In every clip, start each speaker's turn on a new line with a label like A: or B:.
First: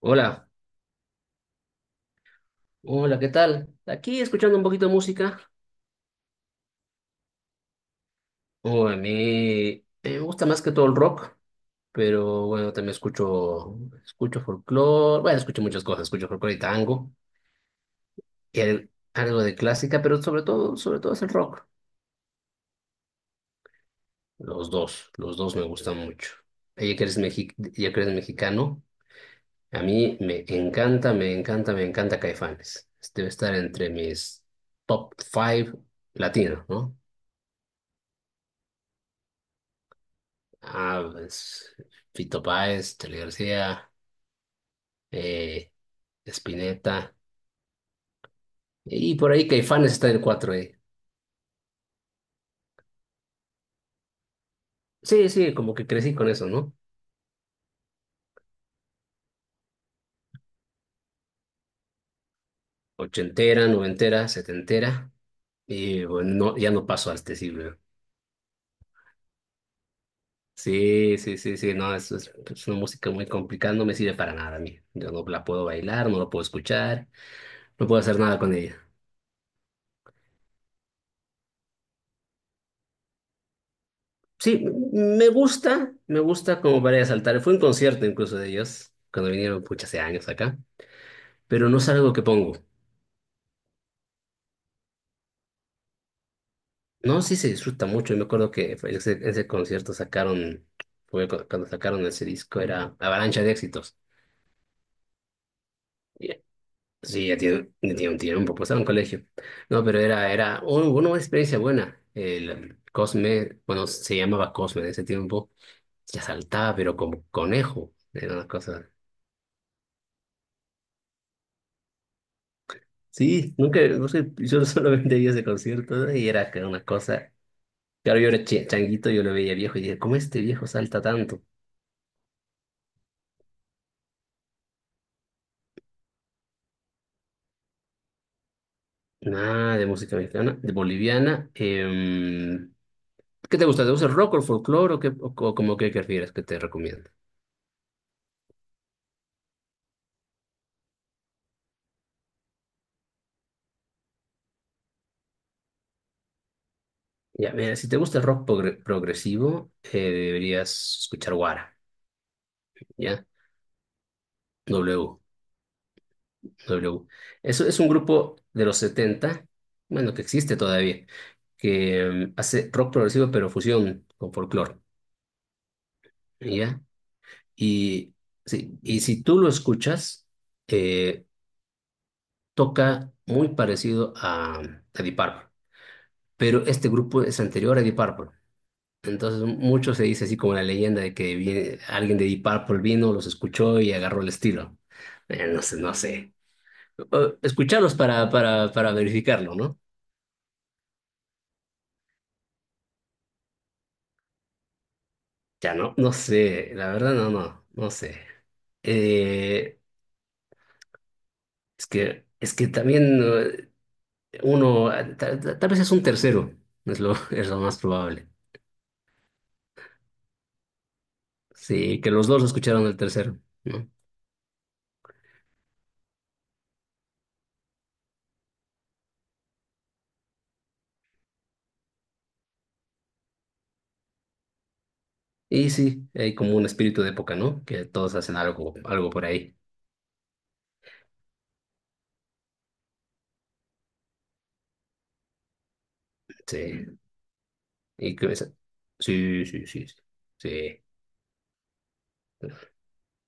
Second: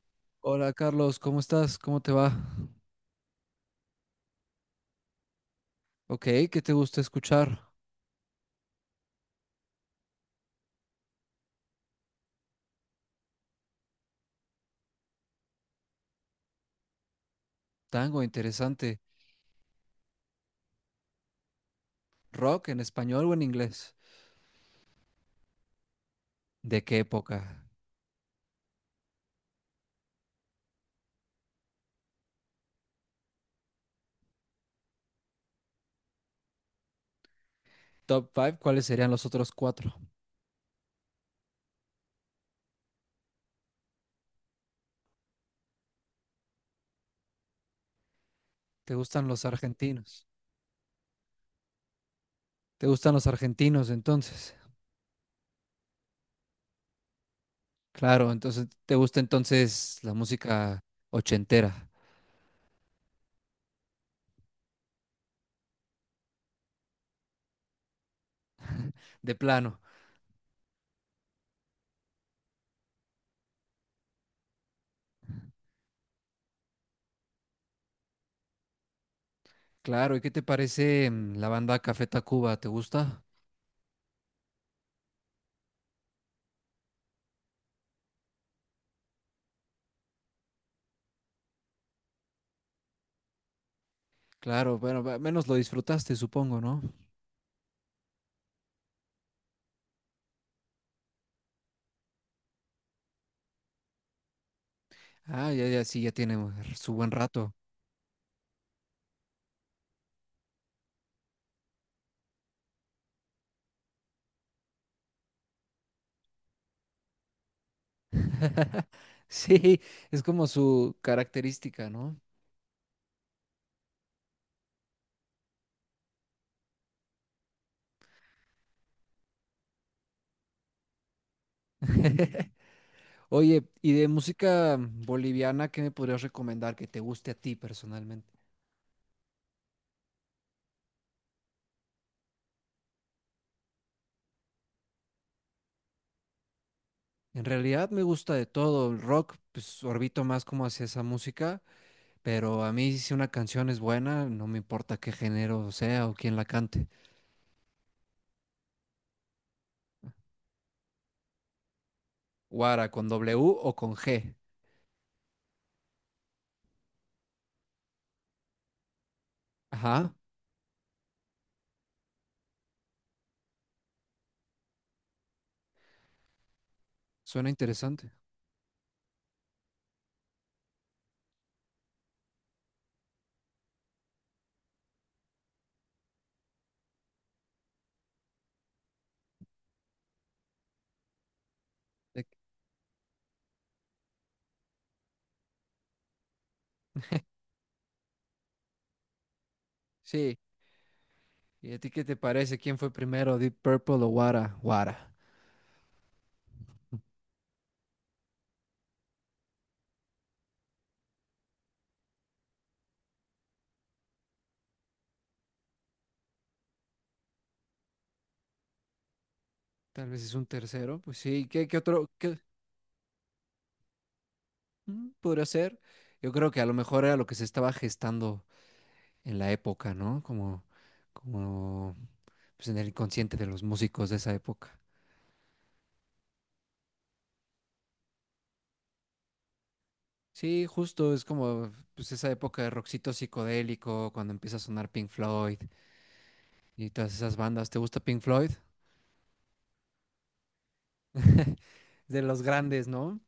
A: Hola,
B: Hola Carlos, ¿cómo estás? ¿Cómo te va?
A: hola, ¿qué tal? Aquí escuchando un poquito de música.
B: Ok, ¿qué te gusta escuchar?
A: Oh, a mí me gusta más que todo el rock, pero bueno, también escucho, escucho muchas cosas, escucho folclore y tango,
B: Tango,
A: y
B: interesante.
A: algo de clásica, pero sobre todo es el rock.
B: ¿Rock en español o en inglés?
A: Los dos me gustan mucho.
B: ¿De qué época?
A: Ya que eres mexicano, a mí me encanta, me encanta, me encanta Caifanes. Debe estar entre mis top five latinos, ¿no?
B: Top 5, ¿cuáles serían los otros cuatro?
A: Ah, pues Fito Páez, Charly García, eh, Spinetta.
B: ¿Te
A: Y
B: gustan
A: por
B: los
A: ahí Caifanes está en el
B: argentinos?
A: 4.
B: ¿Te gustan los argentinos entonces?
A: Sí, sí, como que crecí con eso, ¿no?
B: Claro, entonces te gusta la música ochentera,
A: Ochentera, noventera, setentera. Y bueno, no, ya no paso a este siglo.
B: de plano.
A: Sí, sí, sí, sí, no, es una música muy complicada, no me sirve para nada a mí. Yo no la puedo bailar, no la puedo escuchar, no puedo hacer nada con ella.
B: Claro, ¿y qué te parece la banda Café Tacuba? ¿Te gusta?
A: Sí, me gusta como para ir a saltar. Fue un concierto incluso de ellos, cuando vinieron, pucha, hace años acá. Pero no es algo que pongo.
B: Claro, bueno, al menos lo disfrutaste, supongo, ¿no?
A: No, sí se disfruta mucho. Y me acuerdo que fue ese concierto sacaron, fue cuando sacaron ese disco, era Avalancha de Éxitos.
B: Ah, ya, ya, sí, ya
A: Y-
B: tiene su buen
A: Sí, ya
B: rato.
A: tiene, ya tiene un tiempo, pues estaba en colegio. No, pero era una experiencia buena. El Cosme, bueno, se llamaba Cosme en ese tiempo, ya saltaba, pero como conejo. Era una cosa.
B: Sí, es como su característica, ¿no?
A: Sí, nunca, no sé, yo solamente vi ese concierto, ¿no? Y era que una cosa. Claro, yo era changuito, yo lo veía viejo y dije, ¿cómo este viejo salta tanto?
B: Oye, y de música boliviana, ¿qué me podrías recomendar que te guste a ti personalmente?
A: Nada de música mexicana, de boliviana. ¿Qué te gusta? ¿Te gusta el rock o el folclore o, qué, o, como que prefieres que te recomiendo?
B: En realidad me gusta de todo, el rock, pues orbito más como hacia esa música, pero a mí si una canción es buena, no me importa qué género sea o quién la cante.
A: Ya, mira, si te gusta el rock progresivo, deberías escuchar Guara,
B: Guara, con
A: ¿ya?
B: W o con G.
A: W, W. Eso es un grupo de los 70,
B: Ajá,
A: bueno, que existe todavía, que hace rock progresivo pero fusión con folclore, ¿ya?
B: suena interesante.
A: Y sí, y si tú lo escuchas, eh, toca muy parecido a, Deep Purple. Pero este grupo es anterior a Deep Purple. Entonces, mucho se dice así como la leyenda de que alguien
B: De-
A: de Deep Purple vino, los escuchó y agarró el estilo. No sé, no sé. Escucharlos para, para verificarlo, ¿no?
B: Sí, ¿y a ti qué te parece? ¿Quién fue primero, Deep Purple o Guara? Guara.
A: Ya no, no sé, la verdad no sé. Eh, es que también uno, tal vez es un tercero, es lo, es lo más probable.
B: Tal vez es un tercero, pues sí, ¿qué
A: Sí,
B: otro
A: que los
B: qué,
A: dos escucharon el tercero, ¿no?
B: ¿podría ser? Yo creo que a lo mejor era lo que se estaba gestando en la época, ¿no? Como, como pues en el inconsciente de los músicos de esa época.
A: Y sí, hay como un espíritu de época, ¿no? Que todos hacen algo, algo por ahí.
B: Sí, justo, es como pues esa época de rockcito psicodélico, cuando empieza a sonar Pink Floyd y
A: Sí.
B: todas esas bandas. ¿Te gusta
A: Y
B: Pink
A: que esa-
B: Floyd?
A: sí, sí, sí, sí. Sí,
B: De los grandes, ¿no?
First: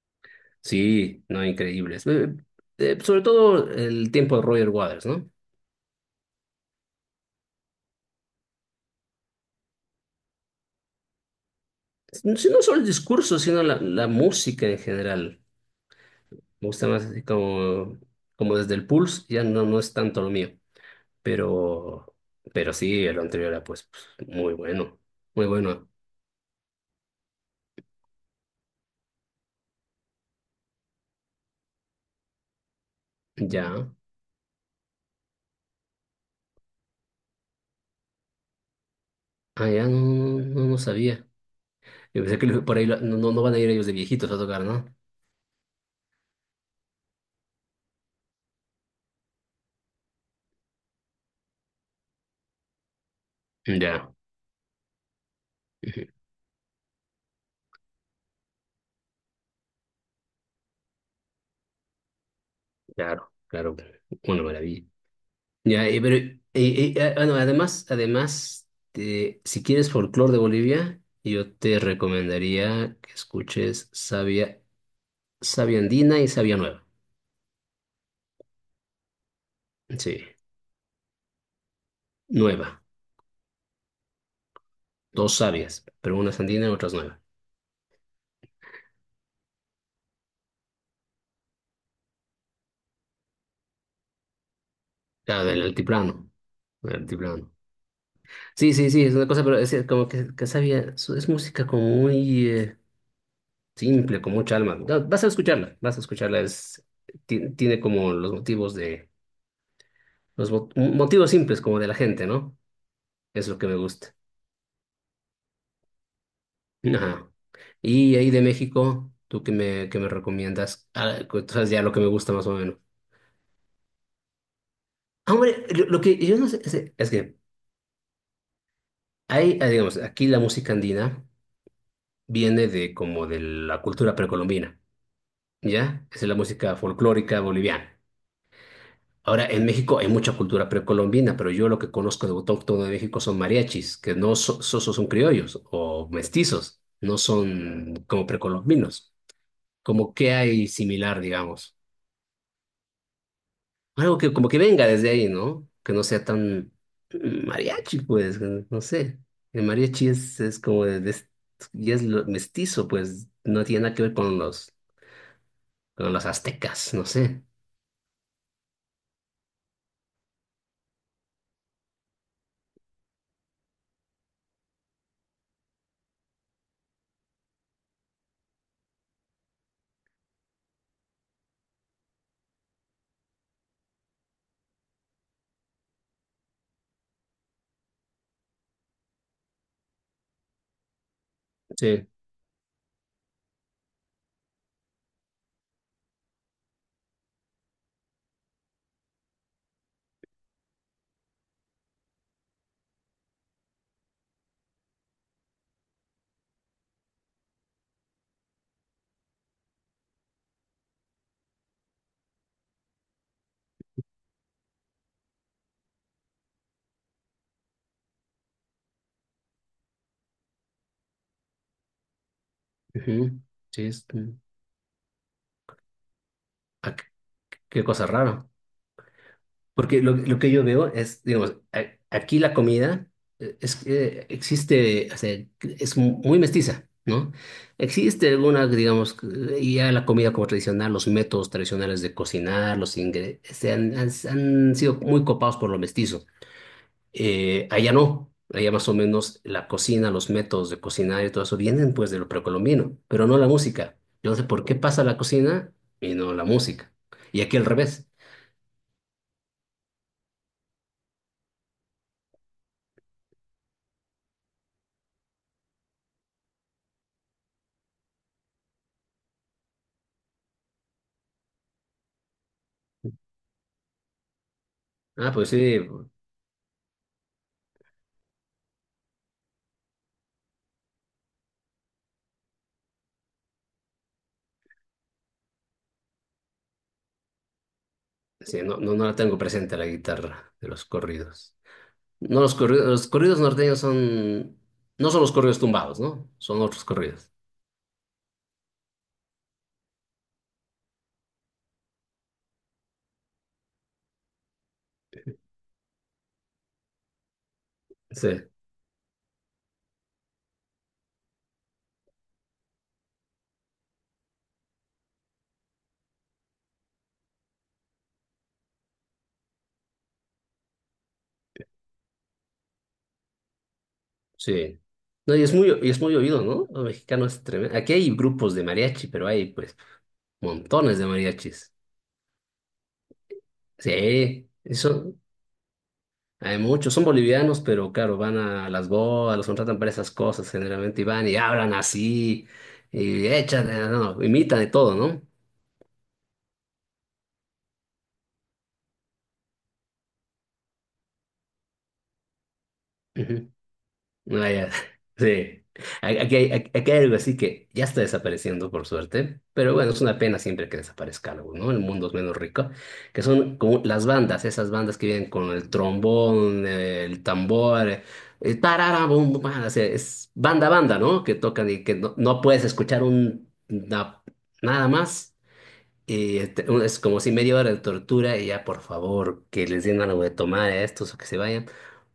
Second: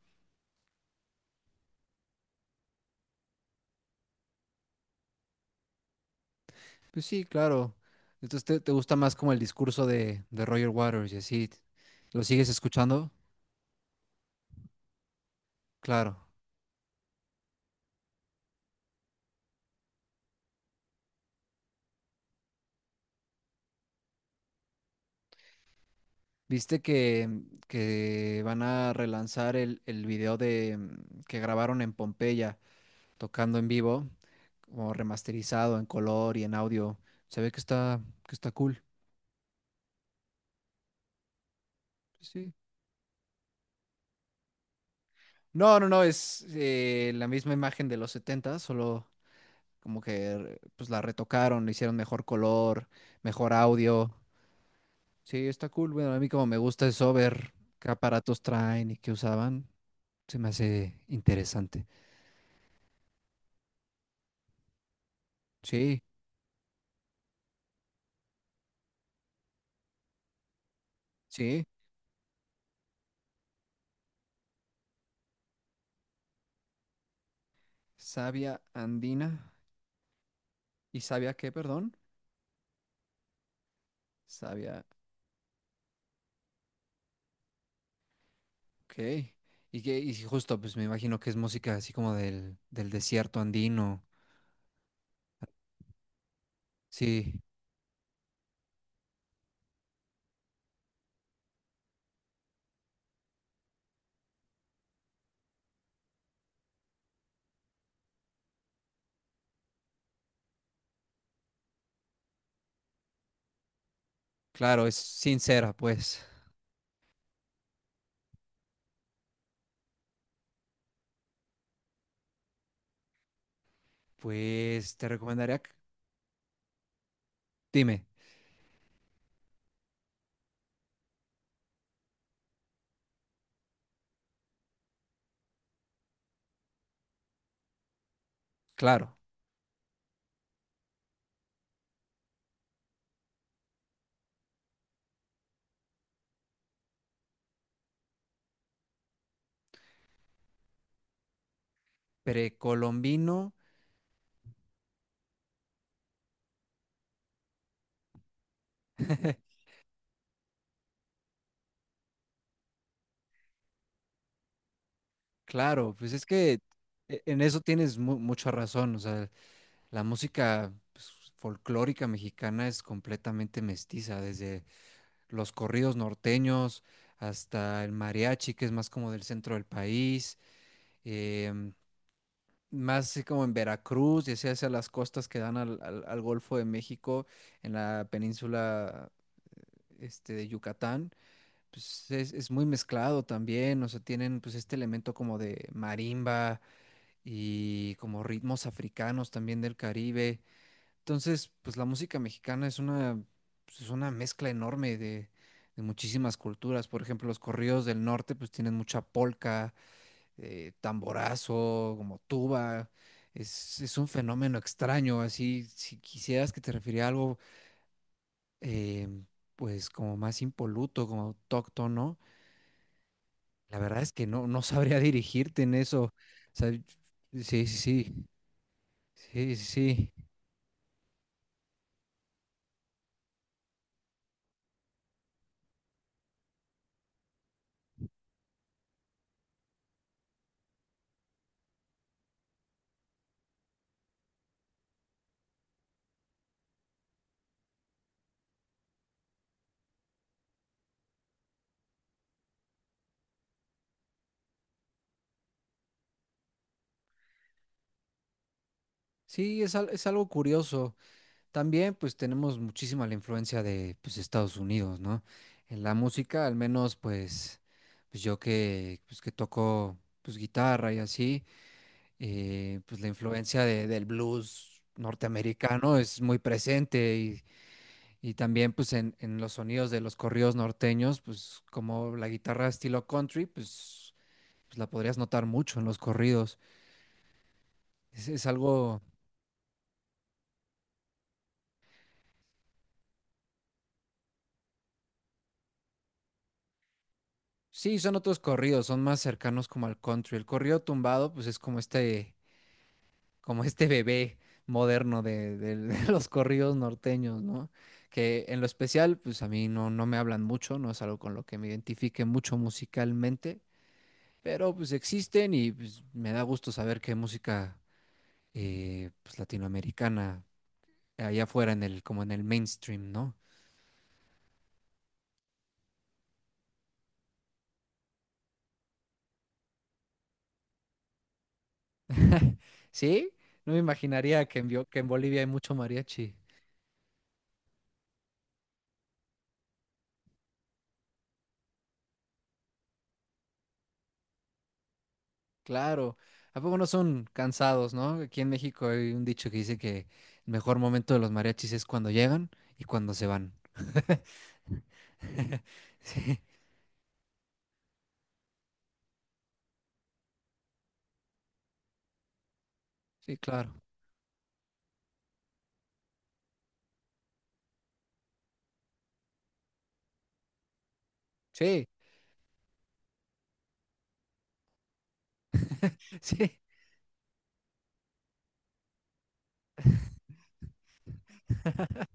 A: sí, no, increíbles. Sobre todo el tiempo de Roger Waters, ¿no?
B: Pues sí, claro. Entonces te gusta más como el discurso de Roger Waters y así. ¿Lo sigues
A: Si no solo el
B: escuchando?
A: discurso, sino la música en general.
B: Claro.
A: Me gusta más así como desde el Pulse, ya no, no es tanto lo mío. Pero, pero sí, el anterior era pues, muy bueno. Muy bueno.
B: ¿Viste que van a relanzar el video de que grabaron en Pompeya tocando en
A: Ya.
B: vivo, como remasterizado en color y en audio? Se ve que está cool.
A: Ah, ya no sabía. Yo pensé
B: Sí,
A: que
B: sí.
A: por ahí no van a ir ellos de viejitos a tocar, ¿no?
B: No, no, no, es la misma imagen de los 70, solo como que pues la retocaron, le hicieron mejor color, mejor
A: Ya,
B: audio. Sí, está cool.
A: ujú,
B: Bueno, a mí como me gusta eso, ver qué aparatos traen y qué usaban, se me hace interesante.
A: claro, claro, una maravilla. Ya,
B: Sí,
A: pero, bueno, además, si quieres folclore de Bolivia, yo
B: sí,
A: te recomendaría que escuches Sabia, Sabia Andina y Sabia Nueva.
B: Savia andina.
A: Sí,
B: ¿Y sabia qué, perdón?
A: nueva,
B: Sabia.
A: dos sabias, pero una es andina y otra es nueva.
B: Ok. Y que, y sí, justo, pues me imagino que es música así como del, del desierto andino.
A: Claro, del altiplano, del
B: Sí,
A: altiplano. Sí, sí, sí, es una cosa, pero es como que, sabia, es música como muy simple, con mucha alma. Ya, vas a escucharla, vas a escucharla. Tiene como los motivos de, los motivos simples como de la gente, ¿no? Es lo que me gusta.
B: claro, es sincera, pues.
A: Ajá. Y ahí de México, ¿tú qué me recomiendas? Ah, tú sabes ya lo que me gusta más o menos.
B: Pues te
A: Ah,
B: recomendaría
A: hombre, lo que yo no sé es que
B: dime,
A: hay, digamos, aquí la música andina viene de como de la cultura precolombina, ¿ya? Es la música folclórica boliviana.
B: claro.
A: Ahora, en México hay mucha cultura precolombina, pero yo lo que conozco de autóctono de México son mariachis, que no son criollos o mestizos, no son como precolombinos. Como que hay similar, digamos.
B: Precolombino.
A: Algo que como que venga desde ahí, ¿no? Que no sea tan mariachi, pues, que no sé. El mariachi es como mestizo, pues, no tiene nada que ver con los,
B: Claro, pues
A: con
B: es
A: los
B: que
A: aztecas, no
B: en
A: sé.
B: eso tienes mucha razón. O sea, la música pues, folclórica mexicana es completamente mestiza desde los corridos norteños, hasta el mariachi, que es más como del centro del país, em, más así como en Veracruz, y hacia, hacia las costas que dan al, al Golfo de México, en la península este, de Yucatán.
A: Sí.
B: Pues es muy mezclado también, o sea, tienen pues este elemento como de marimba y como ritmos africanos también del Caribe. Entonces, pues la música mexicana es una, pues, es una mezcla enorme de muchísimas culturas. Por ejemplo, los corridos del norte, pues tienen mucha polca, tamborazo, como tuba. Es un fenómeno extraño. Así, si quisieras que te refiriera a algo, eh, pues como más impoluto, como autóctono, ¿no?
A: Ujú.
B: La
A: Sí,
B: verdad es que no, no sabría dirigirte en eso. O sea,
A: ah, qué
B: sí, sí,
A: qué cosa
B: sí,
A: rara.
B: sí, sí.
A: Porque
B: Sí,
A: lo que yo veo es, digamos, aquí la comida es que existe, o sea, es muy mestiza, ¿no? Existe algunas, digamos, y ya la comida como tradicional, los métodos tradicionales de cocinar, los ingredientes, se han sido muy copados por lo mestizo. Allá no, allá más o menos la cocina, los métodos de cocinar y todo eso vienen pues de lo precolombino, pero no la música. Yo no sé por qué pasa la cocina y no la música. Y aquí al revés.
B: sí, es, es algo curioso. También pues tenemos muchísima la influencia de pues Estados Unidos, ¿no? En la música, al menos pues, pues yo que pues que toco pues guitarra y así, pues la influencia del blues
A: Ah, pues sí.
B: norteamericano es muy presente y también pues en los sonidos de los corridos norteños, pues como la guitarra estilo country, pues, pues la podrías notar mucho en los corridos. Es
A: Sí, no, no,
B: algo,
A: no la tengo presente la guitarra de los corridos. No, los corridos, norteños son, no son los corridos tumbados, ¿no? Son otros corridos.
B: sí, son otros corridos, son más cercanos como al country. El corrido tumbado pues es como este bebé moderno de, de los corridos norteños, ¿no?
A: Sí,
B: Que en lo especial, pues a mí no, no me hablan mucho, no es algo con lo que me identifique mucho musicalmente, pero pues existen y pues, me da gusto saber que música pues, latinoamericana allá afuera en el, como en el mainstream, ¿no?
A: sí. No, y es muy oído, ¿no? Lo mexicano es tremendo. Aquí hay grupos de mariachi, pero hay pues montones de mariachis.
B: Sí, no me imaginaría
A: Sí,
B: que en, que en
A: eso,
B: Bolivia hay mucho mariachi.
A: hay muchos. Son bolivianos, pero claro, van a las bodas, los contratan para esas cosas generalmente y van y hablan así, y echan, no, imitan de todo, ¿no?
B: Claro, ¿a poco no son cansados, no? Aquí en México hay un dicho que dice que el mejor momento de los mariachis es cuando llegan y cuando se
A: Ujú.
B: van.
A: No, ya, sí. Aquí
B: Sí,
A: hay, aquí hay algo así que ya está desapareciendo, por suerte, pero bueno, es una pena siempre que desaparezca algo, ¿no? El mundo es menos rico, que
B: sí,
A: son
B: claro.
A: como las bandas, esas bandas que vienen con el trombón, el tambor, el tarara, bum, bum, bam, o sea, es banda, banda, ¿no? Que tocan y
B: Sí,
A: que no puedes escuchar un, nada más. Y
B: sí,
A: este, es como si media hora de tortura y ya, por favor, que les den algo de tomar a estos o que se vayan,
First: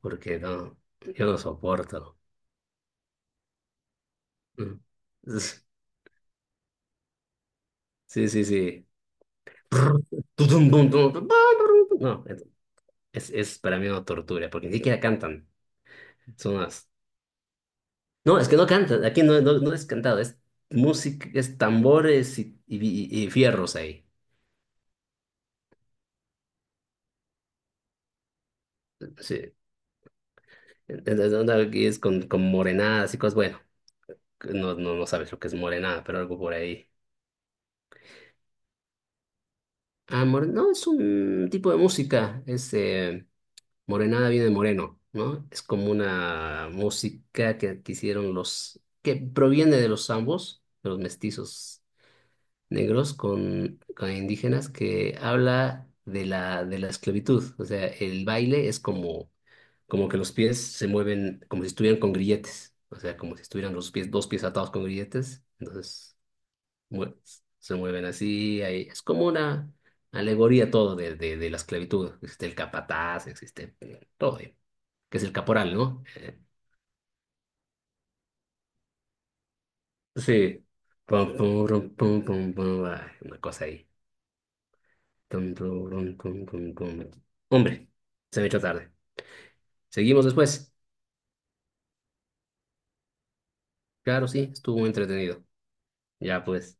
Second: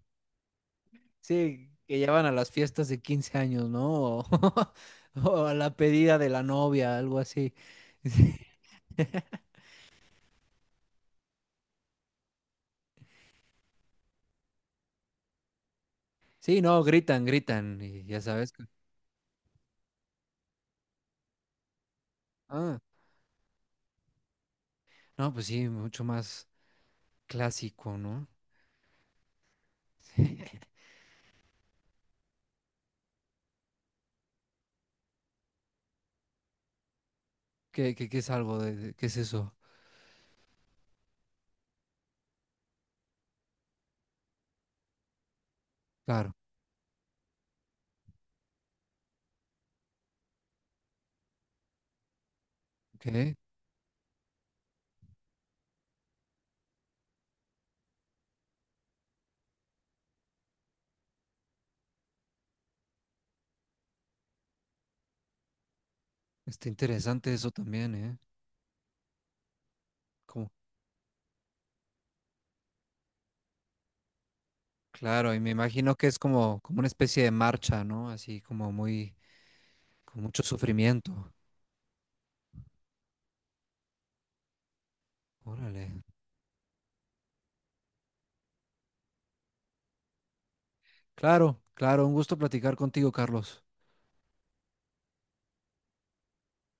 A: porque no, yo no
B: sí, que ya
A: soporto.
B: van a las fiestas de 15 años, ¿no? O,
A: Mm.
B: o a la pedida de la novia, algo así.
A: Sí,
B: Sí,
A: sí, sí. Tutum, tum, tum, tum, pa, ru, tum. No, es para mí una tortura, porque ni siquiera cantan. Son
B: sí, no,
A: unas.
B: gritan, gritan, y ya
A: No, es
B: sabes
A: que no cantan, aquí no es cantado, es música, es tambores y,
B: ah,
A: y fierros ahí.
B: no, pues sí, mucho más clásico, ¿no?
A: Sí. Entonces, onda aquí es con, morenadas y cosas, bueno, no sabes lo que es morenada, pero algo por ahí.
B: ¿Qué, qué es algo de, qué es eso?
A: Ah, no, es un tipo de música, Morenada viene de moreno, ¿no? Es como
B: Claro,
A: una música que hicieron que proviene de los zambos, de los mestizos negros
B: ok.
A: con indígenas, que habla de la esclavitud. O sea, el baile es como que los pies se mueven como si estuvieran con grilletes. O sea, como si estuvieran los pies, dos pies atados con grilletes. Entonces,
B: Está
A: mue-
B: interesante eso
A: se
B: también,
A: mueven
B: ¿eh?
A: así. Es como una
B: Como,
A: alegoría todo de la esclavitud. Existe el capataz, existe todo que es el
B: claro, y me
A: caporal,
B: imagino
A: ¿no?
B: que es como, como una especie de marcha, ¿no? Así como muy, con mucho
A: Sí.
B: sufrimiento.
A: Pum, pum, rum, pum, pum, pum, ah, una cosa ahí. Tum, tum,
B: Órale.
A: rum, tum, tum, tum. Hombre, se me echó tarde. Seguimos después.
B: Claro, claro, un gusto platicar contigo, Carlos.
A: Claro, sí, estuvo entretenido. Ya pues.